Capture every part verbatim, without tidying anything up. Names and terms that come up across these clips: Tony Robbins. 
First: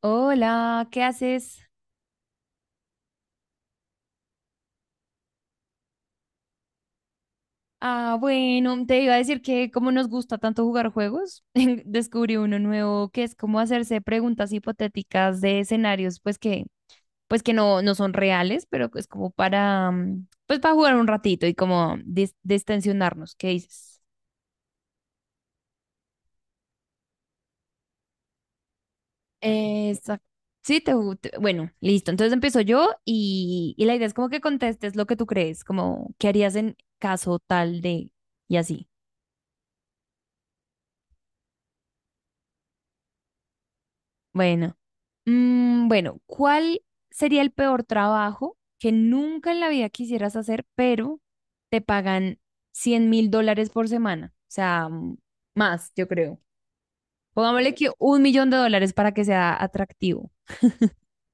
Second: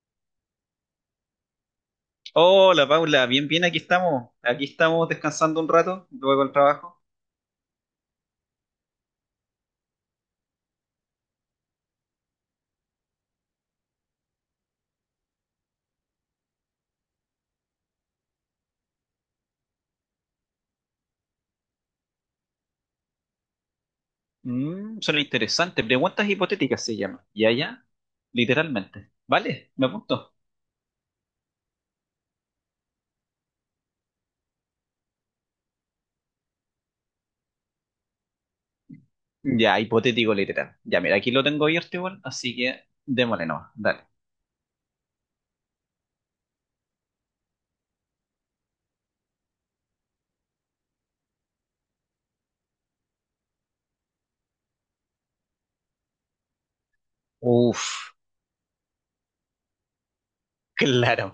Hola, ¿qué haces? Hola Paula, bien, bien, aquí estamos. Aquí estamos descansando un rato, luego del trabajo. Ah, bueno, te iba a decir que como nos gusta tanto jugar juegos, descubrí uno nuevo que es como hacerse preguntas hipotéticas de escenarios, pues que, pues que no, no son reales, pero es como para, mm, pues para jugar un ratito y como dis- distensionarnos. ¿Qué dices? Mm, suena interesante. Preguntas hipotéticas se llama. Ya, ya. Literalmente. ¿Vale? ¿Me Exacto. apunto? Sí, te, gu- te- bueno, listo. Entonces empiezo yo y, y la idea es como que contestes lo que tú crees, como qué harías en caso tal de y así. Ya, hipotético literal. Ya, mira, aquí lo tengo abierto igual, así que démosle nomás. Dale. Bueno, mm, bueno, ¿cuál sería el peor trabajo que nunca en la vida quisieras hacer, pero te pagan cien mil dólares por semana? O sea, mm, más, yo creo. Pongámosle que Uf, un millón de dólares para que sea atractivo. claro.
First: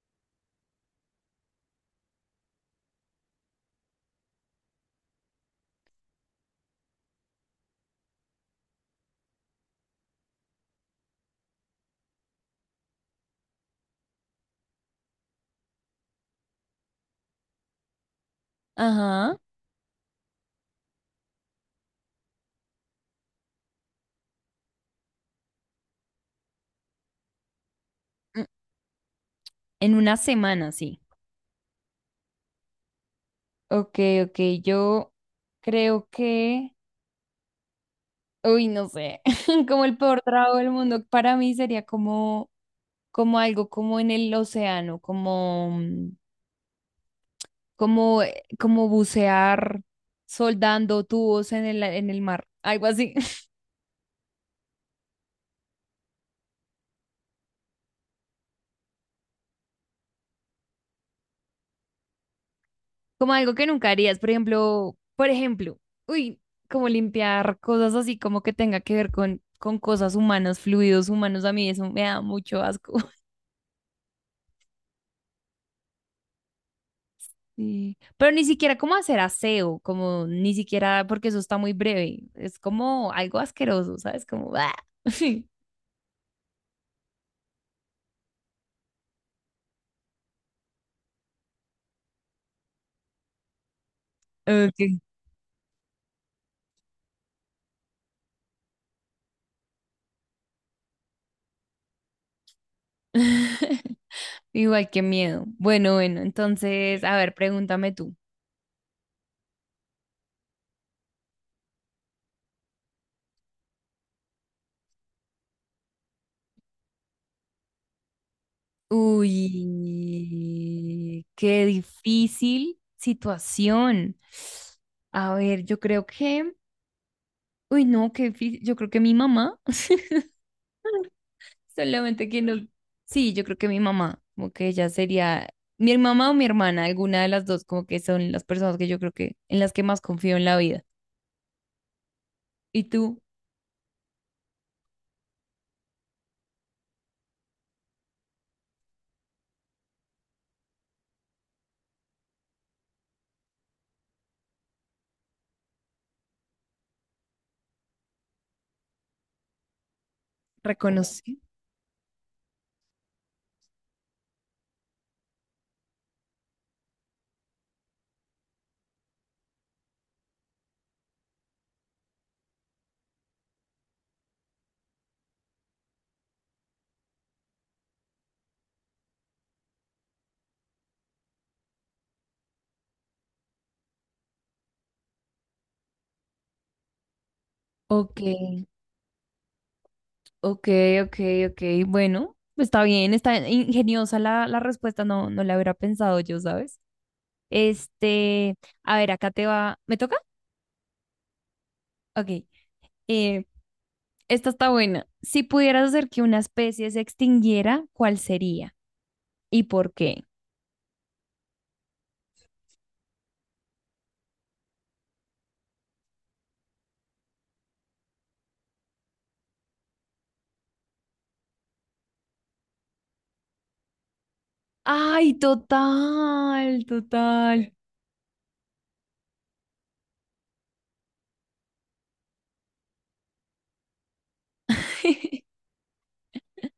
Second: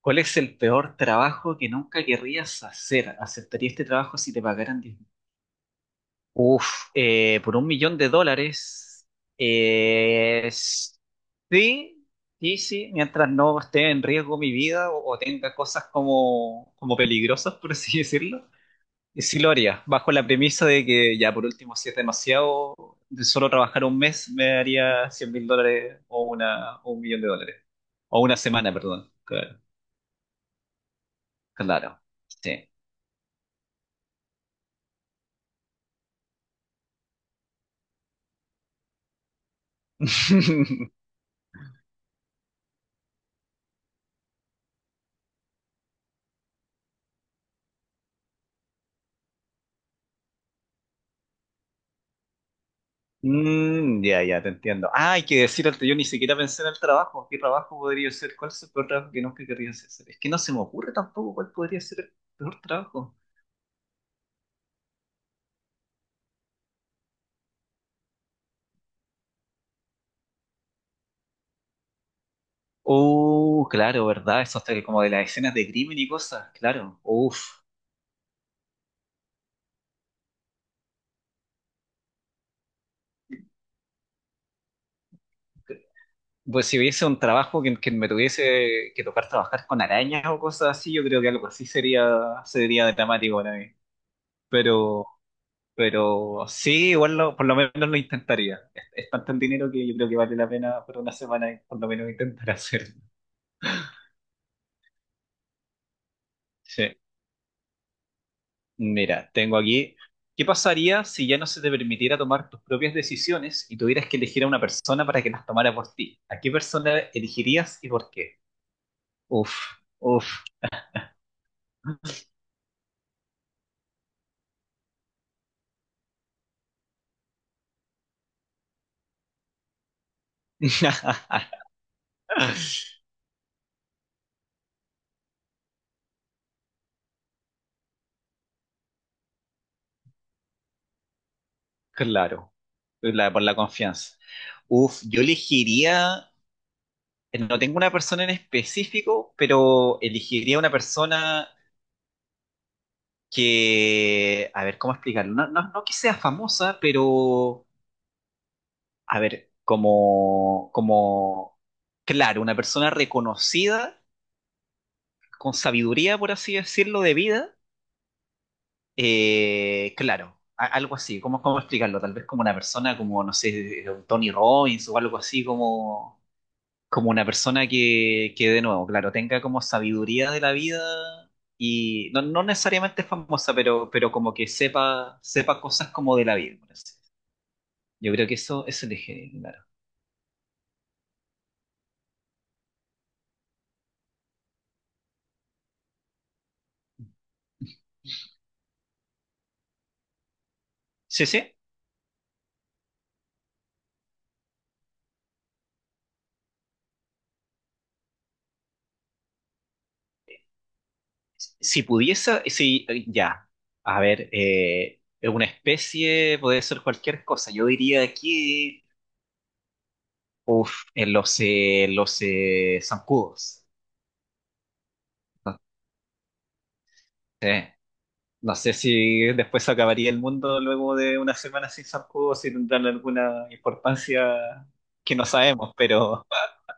¿Cuál es el peor trabajo que nunca querrías hacer? ¿Aceptarías este trabajo si te pagaran diez? Uf, eh, por un millón de dólares. eh, sí, sí, sí, mientras no esté en riesgo mi vida o, o tenga cosas como, como peligrosas, por así decirlo. Y Ajá. sí lo haría, bajo la premisa de que ya por último, si es demasiado, de solo trabajar un mes me daría cien mil dólares o, una, o un millón de dólares. O una Mm, semana, perdón. Claro, En una semana, sí. claro, sí. Ok, ok, yo creo que... Uy, no sé, como el peor trago del mundo, para mí sería como, como algo como en el océano, como, mm, como, eh, como bucear soldando tubos en el, en el mar, algo así, Mm, ya, ya, te entiendo. Ah, hay que decir antes, yo ni siquiera pensé en el trabajo. ¿Qué trabajo podría ser? ¿Cuál es el peor trabajo que nunca querría hacer? Es que no se me ocurre tampoco cuál podría ser el peor trabajo. como algo que nunca harías, por ejemplo, por ejemplo, uy, como limpiar cosas así como que tenga que ver con, con cosas humanas, fluidos humanos, a mí eso me da mucho asco. Oh, claro, ¿verdad? Eso hasta como de las escenas de crimen y cosas, claro. Uf. Sí. Pero ni siquiera como hacer aseo, como ni siquiera porque eso está muy breve. Es como algo asqueroso, ¿sabes? Como... ¡ah! Pues si hubiese un trabajo que, que me tuviese que tocar trabajar con arañas o cosas así, yo creo que algo así sería, sería dramático para mí. Ok. Pero Pero sí, igual lo- por lo menos lo intentaría. Es, es tanto el dinero que yo creo que vale la pena por una semana por lo menos intentar hacerlo. Igual que miedo. Bueno, bueno, Sí. entonces, a ver, pregúntame tú. Mira, tengo aquí. ¿Qué pasaría si ya no se te permitiera tomar tus propias decisiones y tuvieras que elegir a una persona para que las tomara por ti? ¿A qué persona elegirías y por qué? Uf, uf. Uy, qué difícil situación. A ver, yo creo que, uy, no, qué difícil. Yo creo que mi mamá. Solamente que no. Sí, yo creo que mi mamá, como que ella sería mi mamá o mi hermana, alguna de las dos, como que son las personas que yo creo que en las que más confío en la vida. Claro, ¿Y tú la- por la confianza. Uf, yo elegiría, no tengo una persona en específico, pero elegiría una persona que, a ver, ¿cómo explicarlo? No, no, no que sea famosa, pero, a ver, como, reconocí? como, claro, una persona reconocida, con sabiduría, por así decirlo, de vida, eh, claro, a- algo así, ¿cómo, cómo explicarlo? Tal vez como una persona como, no sé, eh, un Tony Robbins o algo así, como, como una persona que, que, de nuevo, claro, tenga como sabiduría de la vida. Y no, no necesariamente famosa, pero, pero como que sepa, sepa cosas como de la vida, por así. Yo Ok, creo que eso, eso elegí, claro. ok, ok, ok. Bueno, está bien, está ingeniosa la, la respuesta, no, no la hubiera pensado yo, ¿sabes? Este, a ver, acá te va. ¿Me toca? Sí, sí. Ok. Eh, esta está buena. Si pudieras hacer que una especie se extinguiera, ¿cuál sería? ¿Y por qué? Si pudiese, sí, eh, ya. A ver, eh, una especie puede ser cualquier cosa. Yo diría aquí en los, eh, los eh, zancudos. Ay, No total, total. sé, no sé si después acabaría el mundo luego de una semana sin zancudos, si tendrán alguna importancia que no sabemos, pero,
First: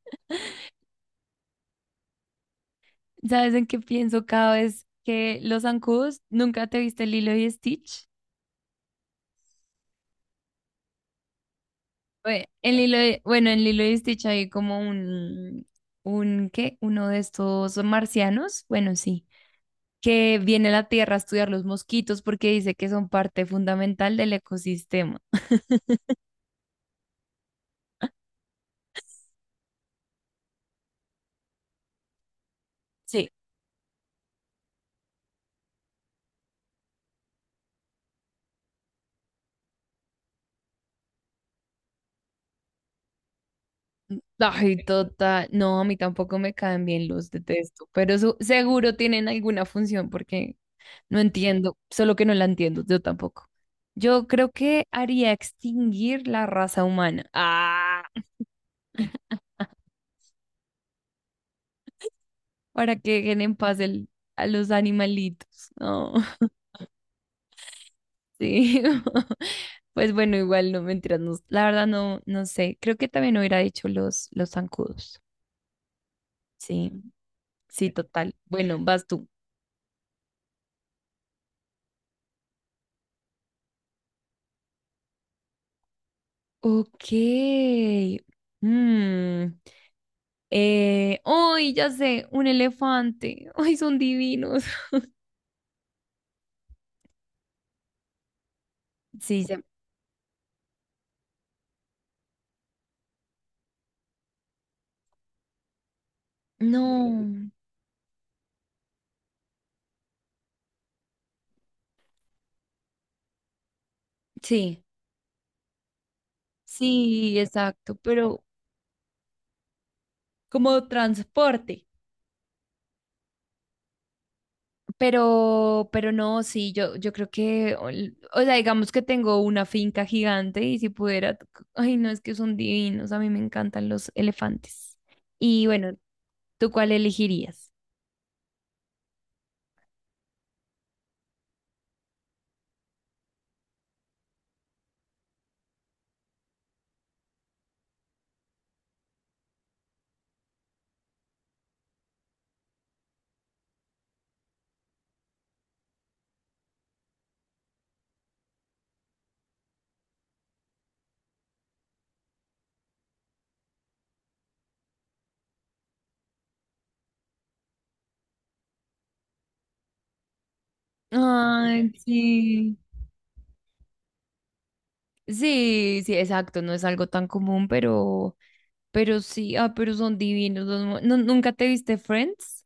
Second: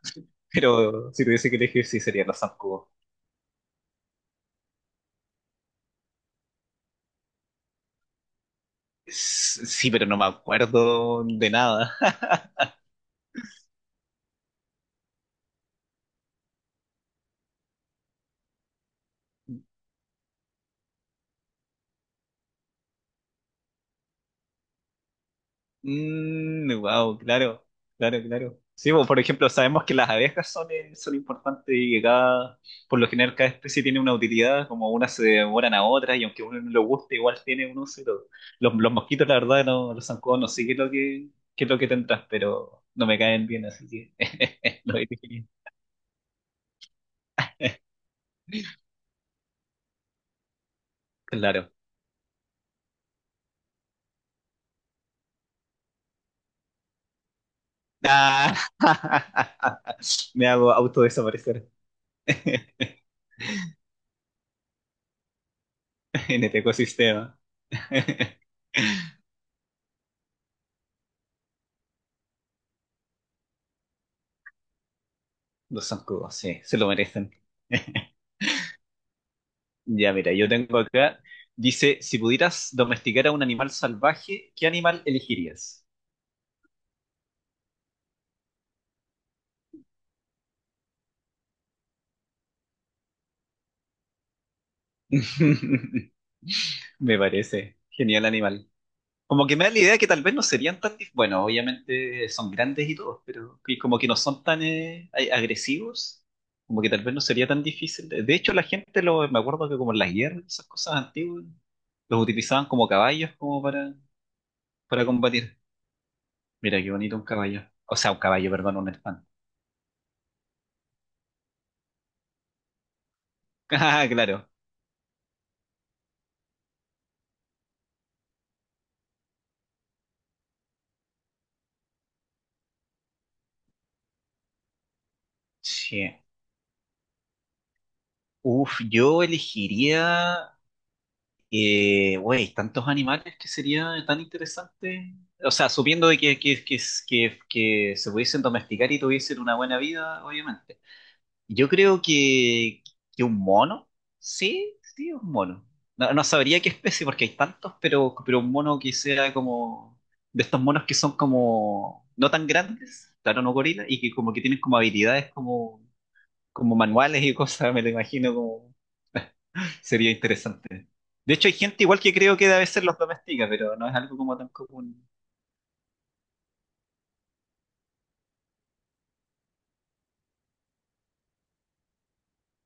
pero si tuviese que elegir, sí serían los zancudos. ¿Sabes en qué pienso cada vez que los zancudos? ¿Nunca te viste Lilo y Stitch? S- Sí, pero no me acuerdo de nada. Bue- En Lilo y- bueno, en Lilo y Stitch hay como un, un, ¿qué? Uno de estos marcianos, bueno, sí, que viene a la Tierra a estudiar los mosquitos porque dice que son parte fundamental del ecosistema. Wow, claro, claro, claro. Sí, pues, por ejemplo, sabemos que las abejas son, eh, son importantes y que cada, por lo Sí. general, cada especie tiene una utilidad, como unas se devoran a otras, y aunque uno no lo guste, igual tiene un uso y todo. Los, los mosquitos, la verdad, no, los zancudos, no sé qué es lo que, qué es lo que tendrás, pero no me caen bien, así que Ay, lo dije. total. No, a mí tampoco me caen bien, los detesto, pero su- seguro tienen alguna función porque no Claro. entiendo, solo que no la entiendo, yo tampoco. Yo creo que haría extinguir la raza humana. Ah, Ah, me hago autodesaparecer en para que dejen en paz el- a los animalitos. No, este ecosistema. sí. Pues bueno, igual no mentiras, no- la verdad no, no sé. Creo que también hubiera dicho los, los zancudos. Los zancudos, sí, se lo Sí, merecen. sí, total. Bueno, vas tú. Ya, mira, yo tengo acá, dice, si pudieras domesticar a un animal salvaje, ¿qué animal elegirías? Ok. Mm. Eh, ¡ay, ya sé! Un elefante. ¡Ay, son divinos! Me parece genial animal. Sí, Como que ya. me da la idea que tal vez no serían. tan... dif- Bueno, obviamente son grandes y todos, pero que como que no son tan eh, a- agresivos, como que tal vez no sería No. tan difícil. De de hecho, la gente, lo, me acuerdo que como en las guerras, esas cosas antiguas, los utilizaban como caballos como para, Sí, para combatir. Mira, qué bonito un sí, caballo. exacto, O sea, un pero caballo, perdón, un elefante. como transporte. Ah, claro. Pero, pero no, sí, yo, yo creo que, ol- o sea, digamos que tengo una finca gigante y si pudiera, t- ay, no, es que son divinos, a mí me encantan los elefantes. Y bueno, Sí. ¿tú cuál elegirías? Uf, yo elegiría, eh, güey, tantos animales que sería tan interesante. O sea, supiendo de que, que, que, que, que se pudiesen domesticar y tuviesen una buena vida, obviamente. Yo creo que, que un mono, sí, sí, un mono. No, no sabría qué especie porque hay tantos, pero, pero un mono que sea como de estos monos que son como no tan grandes, claro, no gorilas, y que como que tienen como habilidades como, como manuales y cosas, me lo imagino como. Sería interesante. De hecho, hay gente Ay, igual que creo que a sí. veces los domestica, pero no es algo como tan común. Sí, sí, exacto, no es algo tan común, pero, pero, sí, ah, pero son divinos. los mo- ¿Nu- ¿Nunca te viste Friends?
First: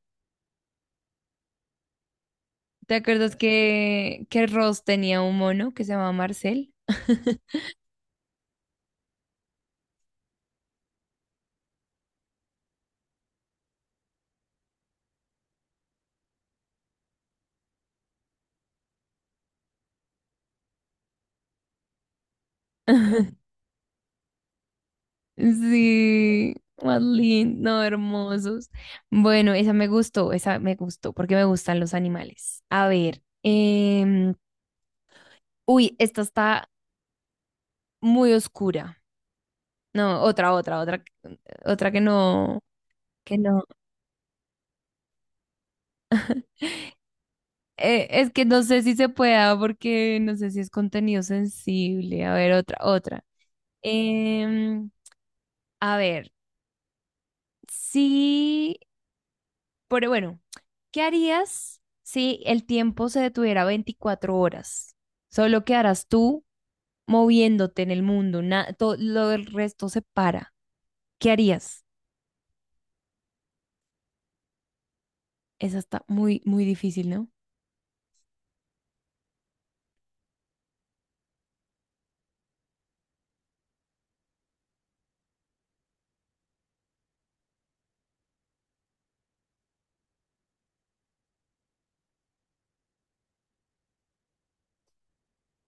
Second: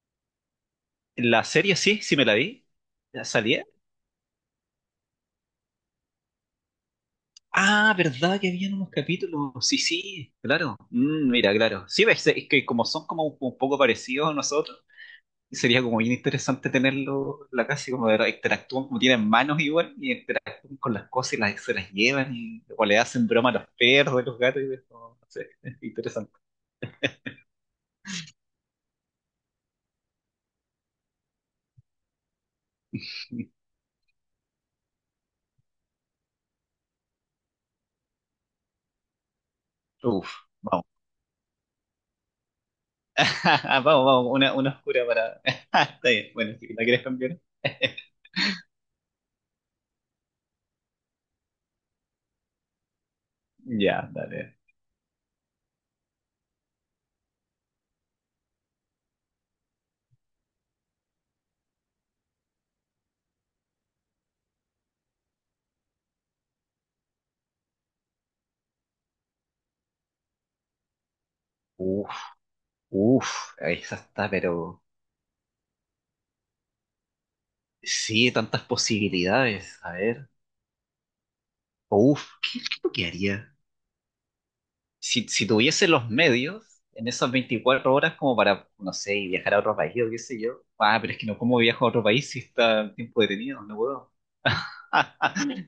La serie sí, sí me la vi. ¿Te ¿Ya acuerdas salía? que, que Ross tenía un mono que se llamaba Marcel? Ah, ¿verdad que habían unos capítulos? Sí, sí, claro. Mm, mira, claro. Sí, ves, es que como son como un, un poco parecidos a nosotros, sería como bien interesante tenerlo en la casa y como ver, interactúan, como tienen manos igual, y interactúan con las cosas y las, se las llevan, y, o le hacen broma a los perros, a los gatos, y es como, no sé, interesante. Sí, más lindo, hermosos. Bueno, esa me gustó, esa me gustó, porque me gustan los animales. A ver, em, uy, esta está muy oscura. No, Uf. otra, otra, Vamos. otra, otra que no, que no. Vamos, vamos, una, una oscura para. Está bien, bueno, si la quieres cambiar. Eh, es que no sé si se pueda, porque no sé si es contenido sensible. A ver, otra, otra. Ya, dale. Em, a ver, sí. Pero bueno, ¿qué harías si el tiempo se detuviera veinticuatro horas? Solo quedarás tú moviéndote en el mundo, na- todo lo del resto se para. ¿Qué harías? Uf, uf, esa está, pero. Esa está muy, muy difícil, ¿no? Sí, tantas posibilidades. A ver. Uf, ¿qué es lo que haría? Si, si tuviese los medios en esas veinticuatro horas como para, no sé, viajar a otro país o qué sé yo. Ah, pero es que no, ¿cómo viajo a otro país si está el tiempo detenido? No puedo.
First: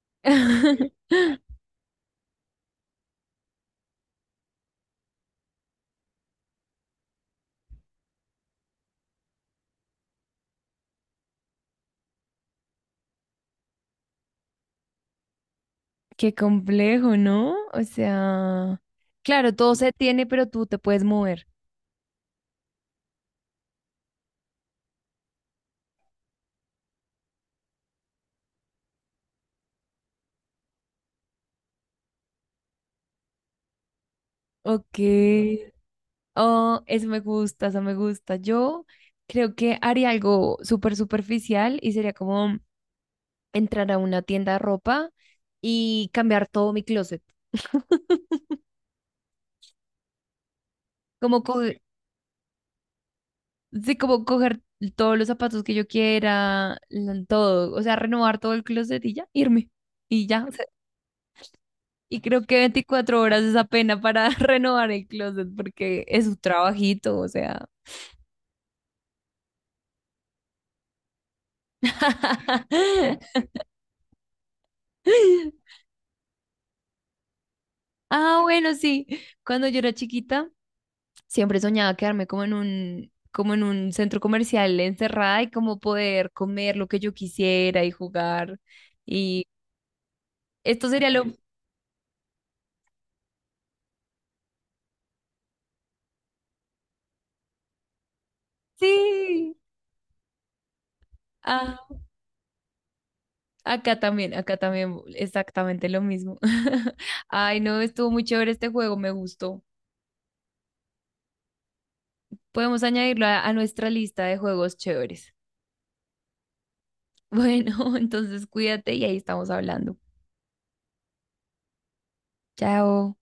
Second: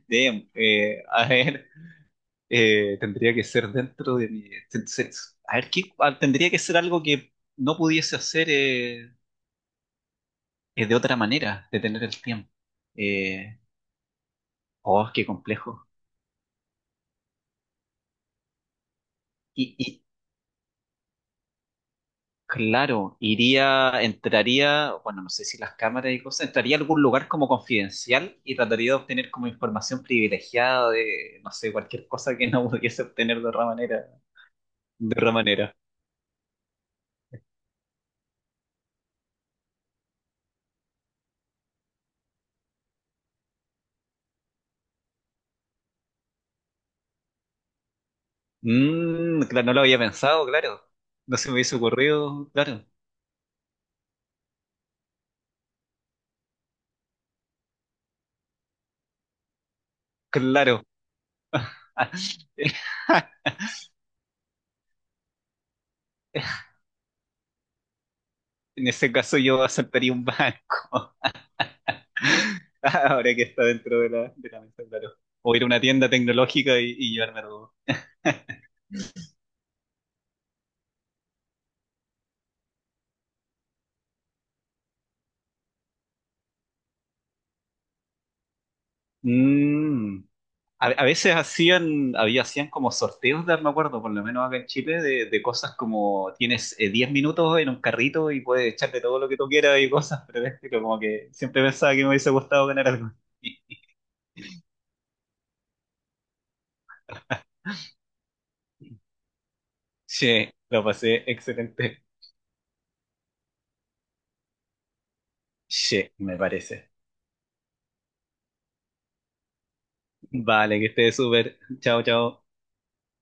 Damn, eh, a ver. Eh, tendría que ser dentro de mi... se- se- A ver, ¿qué, a- tendría que ser algo que no pudiese hacer eh, eh, de otra manera, de tener el tiempo. Eh, oh, qué complejo. Qué complejo, ¿no? O sea, claro, todo Y, se y tiene, pero tú te puedes mover. claro, iría, entraría, bueno, no sé si las cámaras y cosas, entraría a algún lugar como confidencial y trataría de obtener como información privilegiada de, no sé, cualquier cosa que no pudiese obtener de otra manera. Ok. De otra manera. Oh, eso me gusta, eso me gusta. Yo creo que haría algo súper superficial y sería como entrar a una tienda de ropa y cambiar todo mi closet. Mm, claro, no lo había pensado, claro. No Como se me coger, hubiese ocurrido, claro. sí, como coger todos los zapatos que yo quiera, l- todo, o sea, renovar todo el closet y ya, irme. Y ya, o sea, Claro. y creo que veinticuatro horas es apenas para renovar el closet porque es un trabajito, o sea. En ese caso yo aceptaría un banco, ahora que está dentro de la, de la mesa, claro. O ir a una tienda tecnológica y, y llevarme algo. Ah, bueno, sí. Cuando yo era chiquita, Siempre soñaba quedarme como en un, como en un centro comercial encerrada y como poder comer lo que yo quisiera y jugar. Y Mm. A, esto a sería lo... veces hacían, había, hacían como sorteos de, me acuerdo, por lo menos acá en Chile, de, de cosas como tienes eh, diez minutos en un carrito y puedes echarle todo lo que tú Sí, quieras y cosas, pero es que como que siempre pensaba ah, que me hubiese gustado ganar algo. acá también, acá también, exactamente lo mismo. Ay, no, estuvo muy chévere este juego, me gustó. Sí, lo pasé excelente. Podemos añadirlo a, a nuestra lista de juegos chéveres. Sí, me parece. Bueno, entonces cuídate y ahí estamos hablando. Vale, que estés súper. Chao, chao. Chao.